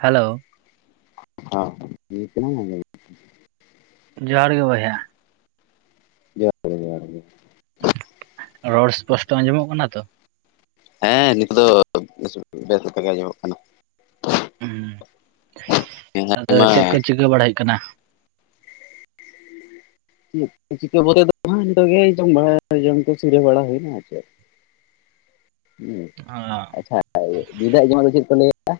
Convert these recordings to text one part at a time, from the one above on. hello [unintelligible] ᱡᱚᱦᱟᱨ ᱜᱮ ᱵᱚᱭᱦᱟ ᱡᱚᱦᱟᱨ ᱜᱮ ᱡᱚᱦᱟᱨ ᱜᱮ ᱨᱚᱲ ᱯᱚᱥᱴᱚ ᱟᱸᱡᱚᱢᱚᱜ ᱠᱟᱱᱟ ᱛᱚ ᱦᱮᱸ ᱱᱤᱛᱚᱜ ᱫᱚ ᱵᱮᱥ [unintelligible] ᱜᱮ ᱟᱸᱡᱚᱢᱚᱜ ᱠᱟᱱᱟ ᱦᱮᱸ ᱟᱫᱚ ᱢᱟ ᱪᱮᱫ ᱠᱚ ᱪᱤᱠᱟᱹ ᱵᱟᱲᱟ ᱦᱩᱭᱩᱜ ᱠᱟᱱᱟ [inaudible] [inaudible] [unintelligible] [inaudible] [unintelligible] ᱟᱨ ᱪᱮᱫ [inaudible] ᱚ, ᱟᱪᱪᱷᱟ [unintelligible] ᱫᱚ ᱪᱮᱫ ᱠᱚ ᱞᱟᱹᱭᱟ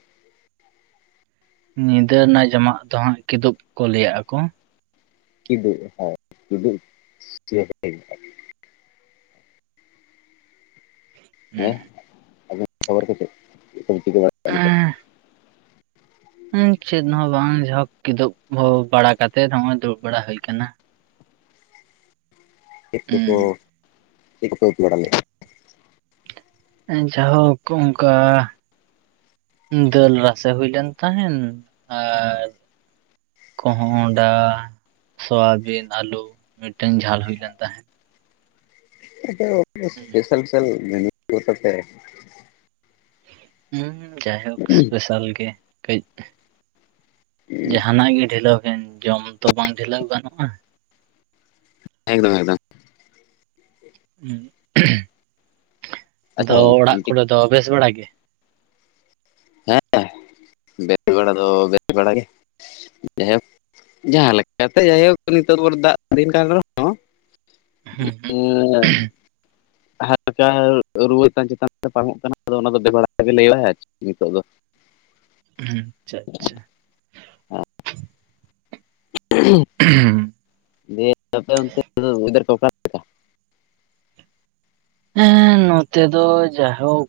ᱧᱤᱫᱟᱹ ᱨᱮᱱᱟᱜ ᱡᱚᱢᱟᱜ ᱫᱚ ᱦᱟᱸᱜ ᱠᱤᱫᱩᱵ ᱠᱚ ᱞᱟᱹᱭᱟᱜᱼᱟ ᱠᱚ [unintelligible] ᱠᱤᱫᱩᱵ [inaudible] [inaudible] ᱦᱮᱸ ᱪᱮᱫ ᱦᱚᱸ ᱵᱟᱝ ᱡᱚᱠ ᱠᱤᱫᱩᱵ ᱵᱟᱲᱟ ᱠᱟᱛᱮᱜ ᱦᱚᱸᱜᱚᱭ ᱫᱩᱲᱩᱵ ᱵᱟᱲᱟ ᱦᱩᱭ ᱟᱠᱟᱱᱟ ᱦᱩᱸ, ᱠᱚ ᱠᱚ ᱵᱟ [inaudible] ᱡᱟᱭ ᱦᱳᱠ ᱚᱱᱠᱟ ᱫᱟᱹᱞ ᱨᱟᱥᱮ ᱦᱩᱭ ᱞᱮᱱ ᱛᱟᱦᱮᱱ ᱟᱨ ᱠᱚᱸᱦᱚᱸᱰᱟ ᱥᱚᱣᱟᱵᱤᱱ ᱟᱹᱞᱩ ᱢᱤᱫᱴᱮᱱ ᱡᱷᱟᱞ ᱦᱩᱭ ᱞᱮᱱ ᱛᱟᱦᱮᱸᱫ ᱥᱯᱮᱥᱟᱞ ᱦᱮᱸ ᱡᱟᱭᱦᱳᱠ ᱥᱯᱮᱥᱟᱞ ᱜᱮ ᱠᱟᱹᱡ ᱡᱟᱦᱟᱱᱟᱜ ᱜᱮ ᱰᱷᱤᱞᱟᱹᱣ ᱠᱤᱱ ᱡᱚᱢ ᱛᱚ ᱵᱟᱝ ᱰᱷᱤᱞᱟᱹᱣ ᱜᱟᱱᱚᱜᱼᱟ ᱮᱠᱫᱚᱢ ᱮᱠᱫᱚᱢ ᱦ [inaudible] ᱟᱪᱪᱷᱟ ᱟᱫᱚ ᱚᱲᱟᱜ ᱠᱚᱨᱮ ᱫᱚ ᱵᱮᱥ ᱵᱟᱲᱟ ᱜᱮ ᱦᱮᱸ ᱵᱮ [inaudible] ᱵᱮᱲᱟ ᱫᱚ ᱵ [inaudible] ᱵᱟᱲᱟ ᱜᱮ ᱡᱟᱭᱦᱳᱠ ᱡᱟᱦᱟᱸ ᱞᱮᱠᱟᱛᱮ ᱡᱟᱭᱦᱳᱠ ᱱᱤᱛᱚᱜ ᱵᱷᱳᱨ [inaudible] ᱫᱟᱜ ᱫᱤᱱ ᱠᱟᱱ ᱨᱮᱦᱚᱸ ᱦᱩᱸ ᱮ [unintelligible] ᱦᱟᱞᱠᱟ ᱨᱩᱣᱟᱹ ᱪᱟᱱ ᱪᱮᱛᱟᱱ ᱨᱮ ᱵᱟᱝᱟᱢᱚᱜ [inaudible] ᱠᱟᱱᱟ ᱟᱫᱚ ᱚᱱᱟ ᱫᱚ ᱵᱮᱵᱟᱨ ᱜᱮᱮ ᱞᱟᱹᱭ ᱵᱟᱲᱟᱭᱟ ᱟᱨ ᱱᱤᱛᱚᱜ ᱫᱚ ᱦ [inaudible] ᱟᱪᱪᱷᱟ ᱟᱪᱪᱷᱟ ᱦᱮᱸ [unintelligible] [unintelligible] ᱦᱮᱸ ᱱᱚᱛᱮ ᱫᱚ ᱡᱟᱭᱦᱳᱠ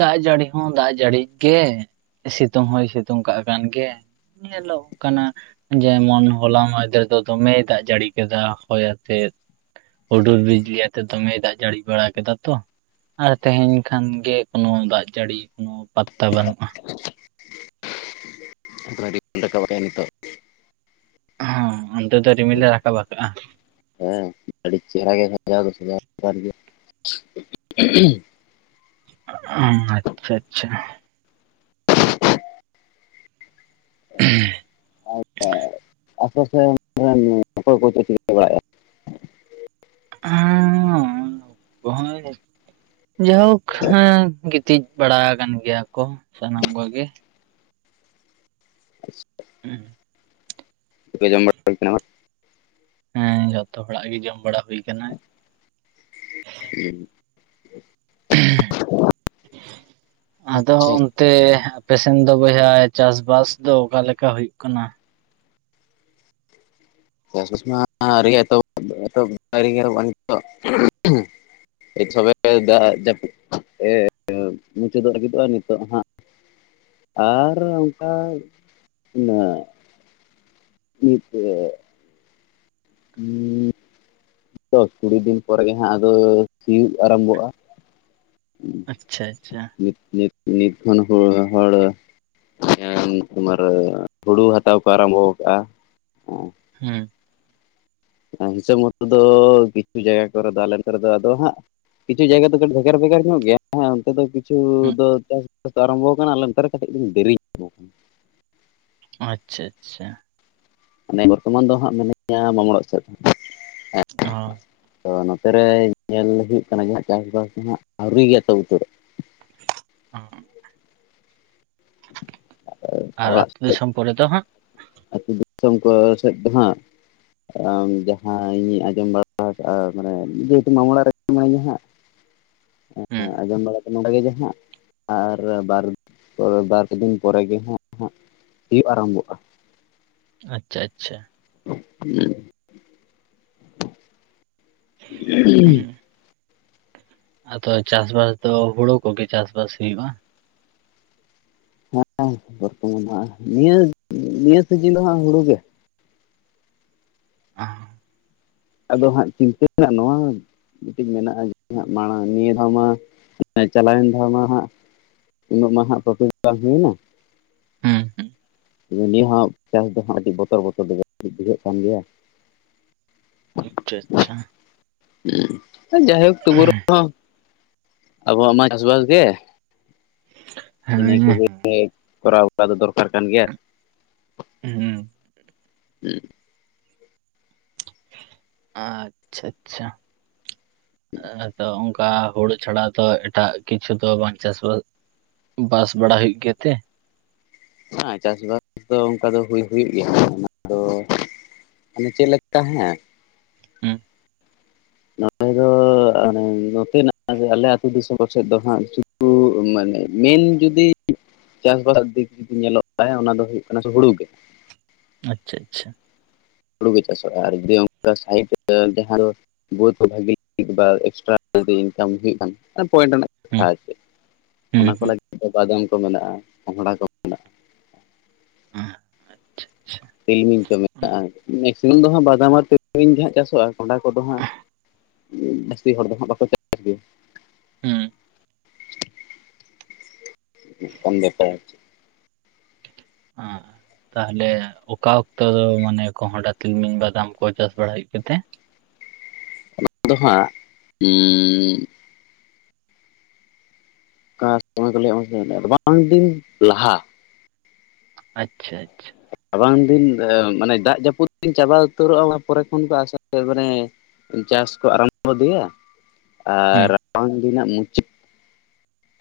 ᱫᱟᱜ ᱡᱟᱹᱲᱤ ᱦᱚᱸ ᱫᱟᱜ ᱡᱟᱹᱲᱤ ᱜᱮ ᱥᱤᱛᱩᱝ ᱦᱚᱸᱭ ᱥᱤᱛᱩᱝ ᱠᱟᱜ ᱠᱟᱱ ᱜᱮ ᱧᱮᱞᱚᱜ ᱠᱟᱱᱟ ᱡᱮᱢᱚᱱ ᱦᱚᱞᱟ ᱢᱟᱭᱫᱮᱨ ᱫᱚ ᱫᱚᱢᱮᱭ ᱫᱟᱜ ᱡᱟᱹᱲᱤ ᱠᱮᱫᱟ ᱦᱚᱭ ᱟᱛᱮ ᱦᱩᱰᱩᱨ ᱵᱤᱡᱽᱞᱤ ᱟᱛᱮ ᱫᱚᱢᱮ ᱫᱟᱜ ᱡᱟᱹᱲᱤ ᱵᱟᱲᱟ ᱠᱮᱫᱟ ᱛᱚ ᱟᱨ ᱛᱮᱦᱮᱧ ᱠᱷᱟᱱ ᱜᱮ ᱠᱳᱱᱚ ᱫᱟᱜ ᱡᱟᱹᱲᱤ ᱠᱳᱱᱳ ᱯᱟ ᱟ ᱵᱟᱹᱱᱩᱜᱼᱟ ᱠᱟᱟᱱᱤᱛ [unintelligible] ᱦᱚᱸ ᱚᱱᱛᱮ ᱫᱚ ᱨᱤᱢᱤᱞ ᱞᱮ ᱨᱟᱠᱟᱵ ᱟᱠᱟᱜᱼᱟ ᱦᱮᱸ ᱟᱹᱰᱤ ᱪᱮᱦᱨᱟ ᱜᱮ [unintelligible] ᱚ ᱟᱪᱪᱷᱟ ᱟᱪᱪᱷᱟ ᱦᱮᱸ [unintelligible] ᱟᱥᱮ ᱯᱟᱥᱮ ᱚᱠᱚᱭ ᱠᱚ ᱪᱮᱫ ᱠᱚ ᱪᱤᱠᱟᱹ ᱵᱟᱲᱟᱭᱼᱟ ᱚ ᱵᱭ [unintelligible] ᱡᱟᱭᱦᱳᱠ ᱦᱮᱸ ᱜᱤᱛᱤᱡ ᱵᱟᱲᱟ ᱟᱠᱟᱱ ᱜᱮᱭᱟ ᱠᱚ ᱥᱟᱱᱟᱢ ᱠᱚᱜᱮ ᱦᱮᱸ [inaudible] ᱛᱮ ᱡᱚᱢ ᱵᱟᱤ ᱟᱟᱨ [unintelligible] ᱦᱮᱸ ᱡᱚᱛᱚ ᱦᱚᱲᱟᱜ ᱜᱮ ᱡᱚᱢ ᱵᱟᱲᱟ ᱦᱩᱭ ᱠᱟᱱᱟ ᱟᱫᱚ ᱟᱪᱪᱷᱟ ᱚᱱᱛᱮ ᱯᱮᱥᱮᱱ ᱫᱚ ᱵᱚᱭᱦᱟ ᱪᱟᱥᱵᱟᱥ ᱫᱚ ᱚᱠᱟ ᱞᱮᱠᱟ ᱦᱩᱭᱩᱜ ᱠᱟᱱᱟ ᱪᱟᱥᱼᱵᱟᱥ ᱢᱟ ᱟᱹᱣᱨᱤ ᱜᱮ ᱮᱛ [unintelligible] ᱮᱛ ᱱᱤᱛᱚᱜ ᱛᱚᱵᱮ ᱫᱟᱜ ᱡᱟᱹᱯᱩᱫ ᱢᱩᱪᱟᱹᱫᱚᱜ ᱞᱟᱹᱜᱤᱫᱚᱜᱼᱟ ᱱᱤᱛᱚᱜ ᱦᱟᱸᱜ ᱟᱨ ᱚᱱᱠᱟ ᱱᱪ [inaudible] ᱦᱮᱸ ᱛᱚ ᱠᱩᱲᱤ ᱫᱤᱱ ᱯᱚᱨ ᱜᱮ ᱦᱟᱸᱜ ᱟᱫᱚ ᱥᱤᱭᱳᱜ ᱟᱨᱟᱢᱵᱷᱚᱜᱼᱟ ᱟᱪᱪᱷᱟ ᱟᱪᱪᱷᱟ ᱱᱤᱛ ᱱᱤᱛ ᱱᱤᱛ ᱠᱷᱚᱱ ᱦᱚᱲ ᱛᱳᱢᱟᱨ ᱦᱩᱲᱩ ᱦᱟᱛᱟᱣ ᱠᱚ ᱟᱨᱟᱢᱵᱷᱚ ᱟᱠᱟᱟᱜ ᱦᱮᱸ ᱦᱤᱥᱟᱹᱵᱽ ᱢᱚᱛᱚ ᱫᱚ ᱠᱤᱪᱷᱩ ᱡᱟᱭᱜᱟ ᱠᱚᱨᱮ ᱫᱚ ᱟᱞᱱ ᱨᱮ ᱫᱚ ᱟᱫᱚ ᱦᱟᱸᱜ ᱠᱤᱪᱷᱩ ᱡᱟᱭᱜᱟ ᱫᱚ ᱠᱟᱹᱴᱤᱡ ᱵᱷᱮᱜᱟᱨ ᱵᱷᱮᱜᱟᱨ ᱧᱚᱜ ᱜᱮᱭᱟᱮ ᱚᱱᱛᱮ ᱫᱚ ᱠᱤᱪᱷᱩ ᱦᱩᱸ ᱫᱚ ᱪᱟᱥᱵᱟᱥ ᱫᱚ ᱟᱨᱟᱢᱵᱷᱚ ᱟᱠᱟᱱᱟ ᱟᱞᱮ ᱚᱱᱛᱮ ᱨᱮ ᱠᱟᱹᱴᱤᱡ ᱛᱩᱞᱩᱝ ᱫᱮᱨᱤ ᱧᱚᱜ ᱠᱟᱱᱟ ᱟᱪᱪᱷᱟ ᱟᱪᱪᱷᱟ ᱢᱟᱱᱮ ᱵᱚᱨᱛᱚᱢᱟᱱ ᱫᱚ ᱦᱟᱸᱜ ᱢᱤᱱᱟᱹᱧᱭᱟ ᱢᱟᱢᱚᱲ ᱥᱮᱫ ᱦᱚᱸ ᱚ ᱛᱚ ᱱᱚᱛᱮᱨᱮ ᱧᱮᱞ ᱦᱩᱭᱩᱜ ᱠᱟᱱᱟ ᱡ ᱪᱟᱥᱵᱟᱥ ᱫᱚ ᱦᱦᱟᱸᱜ ᱟᱹᱣᱨᱤ ᱜᱮᱭᱟᱛᱚ ᱩᱛᱟᱹᱨ ᱚ ᱟᱨ ᱟᱹᱛᱩᱳ ᱫᱤᱥᱚᱢ ᱯᱨᱮᱮ ᱫᱚ ᱦᱟᱸᱜ ᱟ ᱟᱹᱛᱩ ᱫᱤᱥᱚᱢ ᱠᱚ ᱥᱮᱫ ᱫᱚ ᱦᱟᱸᱜ ᱡᱟᱦᱟᱸ ᱤᱧᱤᱧ ᱟᱸᱡᱚᱢ ᱵᱟᱲᱟ ᱟᱨ ᱢᱟᱱᱮ ᱡᱮᱦᱮᱛᱩ ᱢᱟᱢᱞᱟᱟᱨ ᱨᱮ ᱢᱟᱱᱮᱟᱸᱜ ᱦᱩᱸ ᱟᱸᱡᱚᱢ ᱵᱟᱲᱟ ᱱᱚᱰᱮᱜᱮ ᱦᱟᱸᱜ ᱟᱨ ᱵᱟᱨ ᱯᱚᱨ ᱵᱟᱨᱮ ᱫᱤᱱ ᱯᱚᱨᱮᱜ ᱜᱮ ᱦᱟᱸᱜ ᱦᱟᱸᱜ ᱦᱩᱭᱩᱜᱤᱭ ᱟᱨᱟᱢᱵᱷᱚᱜᱼᱟ ᱟᱪᱪᱷᱟ ᱟᱪᱪᱷᱟ ᱦᱮᱸ ᱦᱮᱸ ᱦᱩᱸ ᱟᱫᱚ ᱪᱟᱥᱵᱟᱥ ᱫᱚ ᱦᱩᱲᱩ ᱠᱚᱜᱮ ᱪᱟᱥᱵᱟᱥ ᱦᱩᱭᱩᱜᱼᱟ ᱦᱮᱸ ᱵᱚᱨᱛᱚᱢᱟᱱ ᱦ ᱱᱤᱭᱟᱹ ᱱᱤᱭᱟᱹ ᱥᱤᱡᱤᱱ ᱫᱚ ᱦᱟᱸᱜ ᱦᱩᱲᱩ ᱜᱮ ᱟ ᱟᱫᱚ ᱦᱟᱸᱜ ᱪᱤᱱᱛᱟᱹ ᱨᱮᱱᱟᱜ ᱱᱚᱣᱟ ᱢᱤᱫᱴᱤᱡ ᱢᱮᱱᱟᱜᱼᱟ ᱡᱮ ᱦᱟᱸᱜ ᱢᱟᱲᱟᱝ ᱱᱤᱭᱟᱹ ᱫᱷᱟᱣ ᱢᱟ ᱪᱟᱞᱟᱣᱮᱱ ᱫᱷᱟ ᱢᱟ ᱦᱟᱸᱜ ᱩᱱᱟᱹᱜ ᱢ ᱦᱟᱜ ᱯᱨᱚᱛᱤ ᱦᱩᱭᱱᱟ ᱦᱩᱸ ᱦᱩᱸ ᱱᱤᱭᱟᱹ ᱦᱚᱸ ᱪᱟᱥ ᱫᱚᱦᱜ ᱟᱹᱰᱤ ᱵᱚᱛᱚᱨ ᱵᱚᱛᱚᱨ ᱫᱚ ᱵᱩᱡᱷᱟᱹᱜ ᱠᱟᱱ ᱜᱮᱭᱟ ᱟᱪᱪᱷᱟ ᱟᱪᱪᱷᱟ ᱦ ᱡᱟᱦᱮ ᱚᱠᱴᱚᱵᱚᱨ ᱨᱮᱦ ᱦᱚᱸ ᱟᱵᱚᱣᱟᱜ ᱢᱟ ᱪᱟᱥᱵᱟᱥ ᱜᱮ ᱦᱮᱸ ᱤᱱᱟ ᱠᱚ ᱠᱚᱨᱟᱣ ᱫᱚᱠ ᱟᱨ ᱠᱟᱱ ᱜᱮᱭᱟ ᱦ ᱦᱮᱸ ᱟᱪᱪᱷᱟ ᱟᱪᱪᱷᱟᱚ ᱚᱱᱠᱟ ᱵᱟ ᱦᱩᱲᱩ ᱪᱷᱟᱲᱟ ᱛᱚ ᱮᱴᱟᱜ ᱠᱤᱪᱷᱩ ᱫᱚᱚ ᱵᱟᱝ ᱪᱟᱥᱵᱟᱥ ᱵᱟᱥ ᱵᱟᱲᱟ ᱦᱩᱭᱩᱜ ᱜᱮᱭᱟᱛᱮ ᱦᱮᱸ ᱪᱟᱥᱵᱟᱥ ᱫᱚ ᱚᱱᱠᱟ ᱫᱚ ᱦᱩᱭ ᱦᱩᱭᱩᱜ ᱜᱮᱭᱟ ᱚᱱᱟ ᱫᱚ ᱢᱟᱱᱮ ᱪᱮᱫ ᱞᱮᱠᱟ ᱦᱮᱸ ᱦᱮᱸ ᱱᱚᱸᱰᱮ ᱫᱚ ᱮ ᱱᱚᱛᱮᱱᱟᱜ ᱟᱞᱮ ᱟᱹᱛᱩ ᱫᱤᱥᱚᱢ ᱠᱚ ᱥᱮᱫ ᱫᱚ ᱦᱟᱸᱜ ᱠᱩ ᱢᱟᱱᱮ ᱢᱮᱱ ᱡᱩᱫᱤ ᱪᱟᱥᱼᱵᱟᱥ ᱫᱤᱠ ᱡᱩᱫᱤ ᱧᱮᱞᱚᱜ ᱠᱷ ᱚᱱᱟ ᱫᱚ ᱦᱩᱭᱩᱜ ᱠᱟᱱᱟ ᱦᱩᱲᱩ ᱜᱮ ᱟᱪᱪᱷᱟ ᱟᱪᱪᱷᱟ ᱦᱩᱲᱩ ᱠᱚᱮ ᱪᱟᱥᱚᱜᱼᱟ ᱟᱨ ᱡᱩᱤ ᱥᱟᱭᱤᱰ ᱡᱟᱦᱟᱸ ᱫᱚ ᱵᱫ ᱵᱷᱟᱜᱤ ᱞᱟᱹᱜᱤᱫ ᱮᱠᱴᱨᱟ ᱡᱤ ᱤᱱᱠᱟᱢ ᱦᱩᱭᱩᱜ ᱠᱷᱟᱱ ᱯᱚᱭᱮᱱᱴ ᱨᱮᱱᱟᱜ ᱠᱟᱛᱷᱟ ᱦᱩᱸ ᱟᱨ ᱪᱮᱫ ᱦᱩᱸ ᱚᱱᱟ ᱠᱚ ᱦᱩᱸ ᱞᱟᱹᱜᱤᱫ ᱵᱟᱫ ᱠᱚ ᱢᱮᱱᱟᱜᱼᱟ ᱯᱝᱲᱟ ᱠᱚ ᱢᱮᱱᱟᱜᱼᱟ ᱛᱤᱞᱢᱤᱧ ᱠᱚ ᱦᱩᱸ ᱢᱮᱛᱟᱜᱼᱟ ᱢᱮᱥᱤᱢᱟᱢ ᱫᱚ ᱦᱟᱸᱜ ᱵᱟᱫᱟᱢ ᱟᱨ ᱛᱤᱞᱢᱤᱧ ᱜᱮ ᱦᱟᱸᱜ ᱪᱟᱥᱚᱜᱼᱟ ᱠᱚᱸᱰᱰᱟ ᱠᱚᱫᱚ ᱦᱟᱸᱜ ᱡᱟᱹᱥᱛᱤ ᱦᱚᱲ ᱫᱚ ᱦᱟᱸᱜ ᱵᱟᱠᱚ ᱪᱟᱥᱟᱥ ᱜᱮᱭᱟ ᱦᱮᱸ ᱠᱷᱚᱱ ᱵᱮᱯᱟᱨ ᱟᱨ ᱛᱟᱦᱚᱞᱮ ᱚᱠᱟ ᱚᱠᱛᱚ ᱫᱚ ᱢᱟᱱᱮ ᱠᱚᱦᱚᱸᱰᱟ ᱛᱤᱞᱢᱤᱧ ᱵᱟᱫᱟᱢ ᱠᱚ ᱪᱟᱥ ᱵᱟᱲᱟ ᱦᱩᱭᱩᱜ ᱠᱟᱛᱮ [inaudible] ᱫᱚ ᱦᱟᱸᱜ ᱥᱚᱭ ᱠᱚ ᱞᱵᱟᱝ ᱫᱤᱱ ᱞᱟᱦᱟ ᱟᱪᱪᱷᱟ ᱟᱪᱪᱷᱟ ᱨᱟᱵᱟᱝ ᱫᱤᱱ ᱢᱟᱱᱮ ᱫᱟᱜ ᱡᱟᱹᱯᱩᱫ ᱫᱤᱱ ᱪᱟᱵᱟ ᱩᱛᱟᱹᱨᱚᱜᱼᱟ ᱚᱱᱟ ᱯᱚᱨᱮ ᱠᱷᱚᱱ ᱠᱚ ᱟᱥᱟ ᱢᱟᱱᱮ ᱪᱟᱥ ᱠᱚ ᱟᱨᱟᱢ ᱟᱫᱮᱭᱟ ᱟᱨ ᱦᱩᱸ ᱨᱟᱵᱟᱝ ᱫ ᱨᱮᱱᱟᱜ ᱢᱩᱪᱟᱹᱫ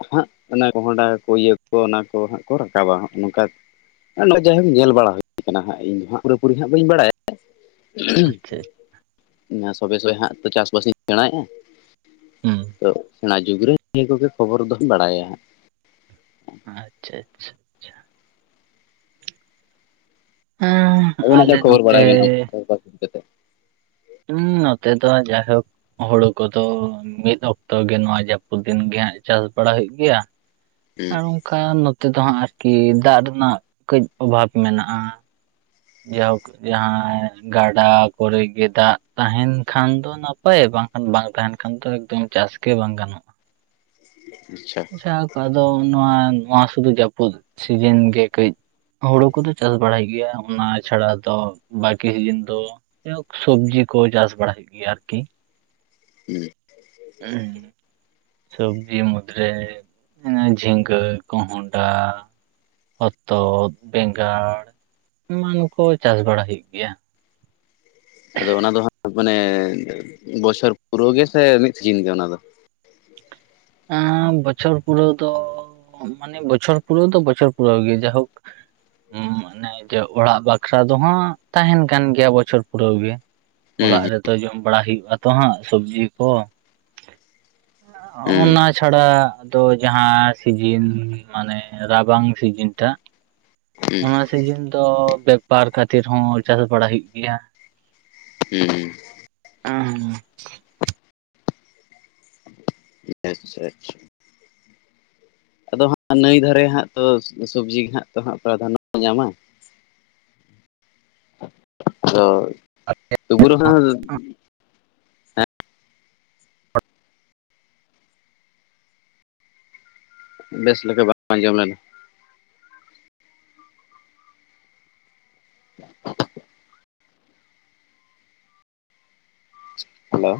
ᱦᱟᱸᱜ ᱚᱱᱟ ᱠᱚᱦᱰᱟ ᱠᱚ ᱤᱭᱟᱹ ᱠᱚ ᱚᱱᱟ ᱠᱚ ᱦᱟᱸᱜ ᱠᱚ ᱨᱟᱠᱟᱵᱟᱜ ᱱᱚᱝᱠᱟ ᱱᱚᱜ ᱡᱟᱭᱦᱳᱠ ᱧᱮᱞ ᱵᱟᱲᱟ ᱦᱩᱭ ᱠᱟᱱᱟ ᱦᱟᱸᱜ ᱤᱧ ᱫᱚ ᱦᱟᱸᱜ ᱯᱩᱨᱟᱹᱯᱩᱨᱤ ᱦᱟᱸᱜ ᱵᱟᱹᱧ ᱵᱟᱲᱟᱭᱟ ᱟᱪᱪᱷᱟ ᱚᱱᱟ ᱥᱚᱵᱮ ᱥᱚᱭ ᱦᱜ ᱛᱚ ᱪᱟᱥᱵᱥᱤᱧ ᱥᱮᱬᱟᱭᱮᱜᱼᱟ ᱦᱩᱸ ᱛᱚ ᱥᱮᱬᱟ ᱡᱩᱜᱽ ᱨᱮ ᱱᱤᱭᱟᱹ ᱠᱚᱜᱮ ᱠᱷᱚᱵᱚᱨ ᱫᱚᱧ ᱵᱟᱲᱟᱭᱟ ᱦᱟᱸᱜ ᱟᱪᱪᱷᱟ ᱟᱪᱪᱷᱟ ᱟᱪᱪᱷᱟ ᱦᱮᱸ ᱟᱹᱵᱤᱱᱟᱜ ᱞᱮ ᱟᱞᱮ ᱠᱷᱚᱵᱚᱨ ᱱᱚᱛᱮ ᱵᱟᱲᱟᱭ ᱢᱮᱱᱟᱜᱼᱟᱚᱱ ᱠᱟᱛᱮᱮᱫ ᱦᱮᱸ ᱱᱚᱛᱮ ᱫᱚ ᱡᱟᱭᱦᱳᱠ ᱦᱩᱲᱩ ᱠᱚᱫᱚ ᱢᱤᱫ ᱚᱠᱛᱚ ᱜᱮ ᱱᱚᱣᱟ ᱡᱟᱹᱯᱩᱫ ᱫᱤᱱ ᱜᱮ ᱪᱟᱥ ᱵᱟᱲᱟ ᱦᱩᱭᱩᱜ ᱜᱮᱭᱟ ᱦᱩᱸ ᱟᱨ ᱚᱱᱠᱟ ᱱᱚᱛᱮ ᱫᱚ ᱦᱟᱸᱜ ᱟᱨᱠᱤ ᱫᱟᱜ ᱨᱮᱱᱟᱜ ᱠᱟᱹᱡ ᱚᱵᱷᱟᱵ ᱢᱮᱱᱟᱜᱼᱟ ᱡᱟᱭᱦᱳᱠ ᱡᱟᱦᱟᱸᱟᱭ ᱜᱟᱰᱟ ᱠᱚᱨᱮᱜ ᱜᱮ ᱫᱟᱜ ᱛᱟᱦᱮᱱ ᱠᱷᱟᱱ ᱫᱚ ᱱᱟᱯᱟᱭ ᱵᱟᱝ ᱵᱟᱝᱠᱷᱟᱱ ᱵᱟᱝ ᱛᱟᱦᱮᱱ ᱠᱷᱟᱱ ᱫᱚ ᱮᱠᱫᱚᱢ ᱪᱟᱥ ᱜᱮ ᱵᱟᱝ ᱜᱟᱱᱚᱜᱼᱟ ᱟᱪᱪᱷᱟ ᱡ ᱟᱫᱚ ᱱᱚᱣᱟ ᱱᱚᱣᱟ ᱥᱩᱫᱩ ᱡᱟᱹᱯᱩᱫ ᱥᱤᱡᱤᱱ ᱜᱮ ᱠᱟᱹᱡ ᱦᱩᱲᱩ ᱠᱚᱫᱚ ᱪᱟᱥ ᱵᱟᱲᱟᱭ ᱜᱮᱭᱟ ᱚᱱᱟ ᱪᱷᱟᱲᱟ ᱫᱚ ᱵᱠᱤ ᱥᱤᱡᱤᱱ ᱫᱚ ᱡᱦ ᱥᱚᱵᱡᱤ ᱠᱚ ᱪᱟᱥ ᱵᱟᱲᱟᱭᱮᱫ ᱜᱮᱭᱟ ᱟᱨᱠᱤ ᱦᱮᱸ ᱥᱚᱵᱡᱤ ᱢᱩᱫᱽᱨᱮ ᱡᱷᱤᱸᱜᱟᱹ ᱠᱚᱦᱚᱱᱰᱟ ᱦᱚᱛᱚᱫ ᱵᱮᱸᱜᱟᱲ ᱮᱢᱟᱱ ᱠᱚ ᱪᱟᱥ ᱵᱟᱲᱟ ᱦᱩᱭᱩᱜ ᱜᱮᱭᱟ ᱟᱫᱚ ᱚᱱᱟ ᱫᱚ ᱢᱟᱱᱮ ᱵᱚᱪᱷᱚᱨ ᱯᱩᱨᱟᱹᱜ ᱜᱮᱥᱮ ᱢᱤᱫ ᱥᱤᱡᱤᱱ ᱜᱮ ᱚᱱᱟ ᱫᱚ ᱮ ᱵᱚᱪᱷᱚᱨ ᱯᱩᱨᱟᱹ ᱫᱚ ᱢᱟᱱᱮ ᱵᱚᱪᱷᱚᱨ ᱯᱩᱨᱟᱹᱣ ᱛᱚ ᱵᱚᱪᱷᱚᱨ ᱯᱩᱨᱟᱹᱣ ᱜᱮ ᱡᱟᱭᱦᱳᱠ ᱦᱮᱸ ᱢᱟᱱᱮ ᱡᱮ ᱚᱲᱟᱜ ᱵᱟᱠᱷᱨᱟ ᱫᱚᱦ ᱛᱟᱦᱮᱱ ᱠᱟᱱ ᱜᱮᱭᱟ ᱵᱚᱪᱷᱚᱨ ᱯᱩᱨᱟᱹᱣ ᱜᱮ ᱚᱲᱟᱜ ᱦᱩᱸ ᱦᱩᱸ ᱨᱮᱛᱚ ᱡᱚᱢ ᱵᱟᱲᱟ ᱦᱩᱭᱩᱜ ᱟᱛᱚ ᱦᱟᱸᱜ ᱥᱚᱵᱡᱤ ᱠᱚ ᱚᱱᱟ ᱪᱷᱟᱲᱟ ᱟᱫᱚ ᱡᱟᱦᱟᱸ ᱥᱤᱡᱤᱱ ᱢᱟᱱᱮ ᱨᱟᱵᱟᱝ ᱥᱤᱡᱤᱱ ᱴᱟᱜ ᱦᱩᱸ ᱚᱱᱟ ᱥᱤᱡᱤᱱ ᱫᱚ ᱵᱮᱯᱟᱨ ᱠᱷᱟᱹᱛᱤᱨ ᱦᱚᱸ ᱪᱟᱥ ᱵᱟᱲᱟ ᱦᱩᱭᱩᱜ ᱜᱮᱭᱟ ᱦᱮᱸ ᱦ ᱦᱮᱸ ᱟᱪᱪᱷᱟ ᱟᱪᱪᱷᱟ ᱟᱫᱚ ᱦᱟᱸᱜ ᱱᱟᱹᱭ ᱫᱷᱟᱨᱮ ᱦᱟᱸᱜ ᱛᱚ ᱥᱚᱵᱽᱡᱤ ᱜᱮ ᱦᱟᱸᱜ ᱛᱚ ᱦᱟᱸᱜ ᱯᱨᱟᱫᱷᱟᱱᱱᱚ ᱧᱟᱢᱟ ᱟᱨ ᱛ ᱛ ᱯᱩᱨ ᱦ ᱵᱮᱥ ᱞᱮᱠᱟ ᱵᱟᱝ ᱟᱸᱡᱚᱢ ᱞᱮᱱᱟ [inaudible] ᱦᱮᱞᱳ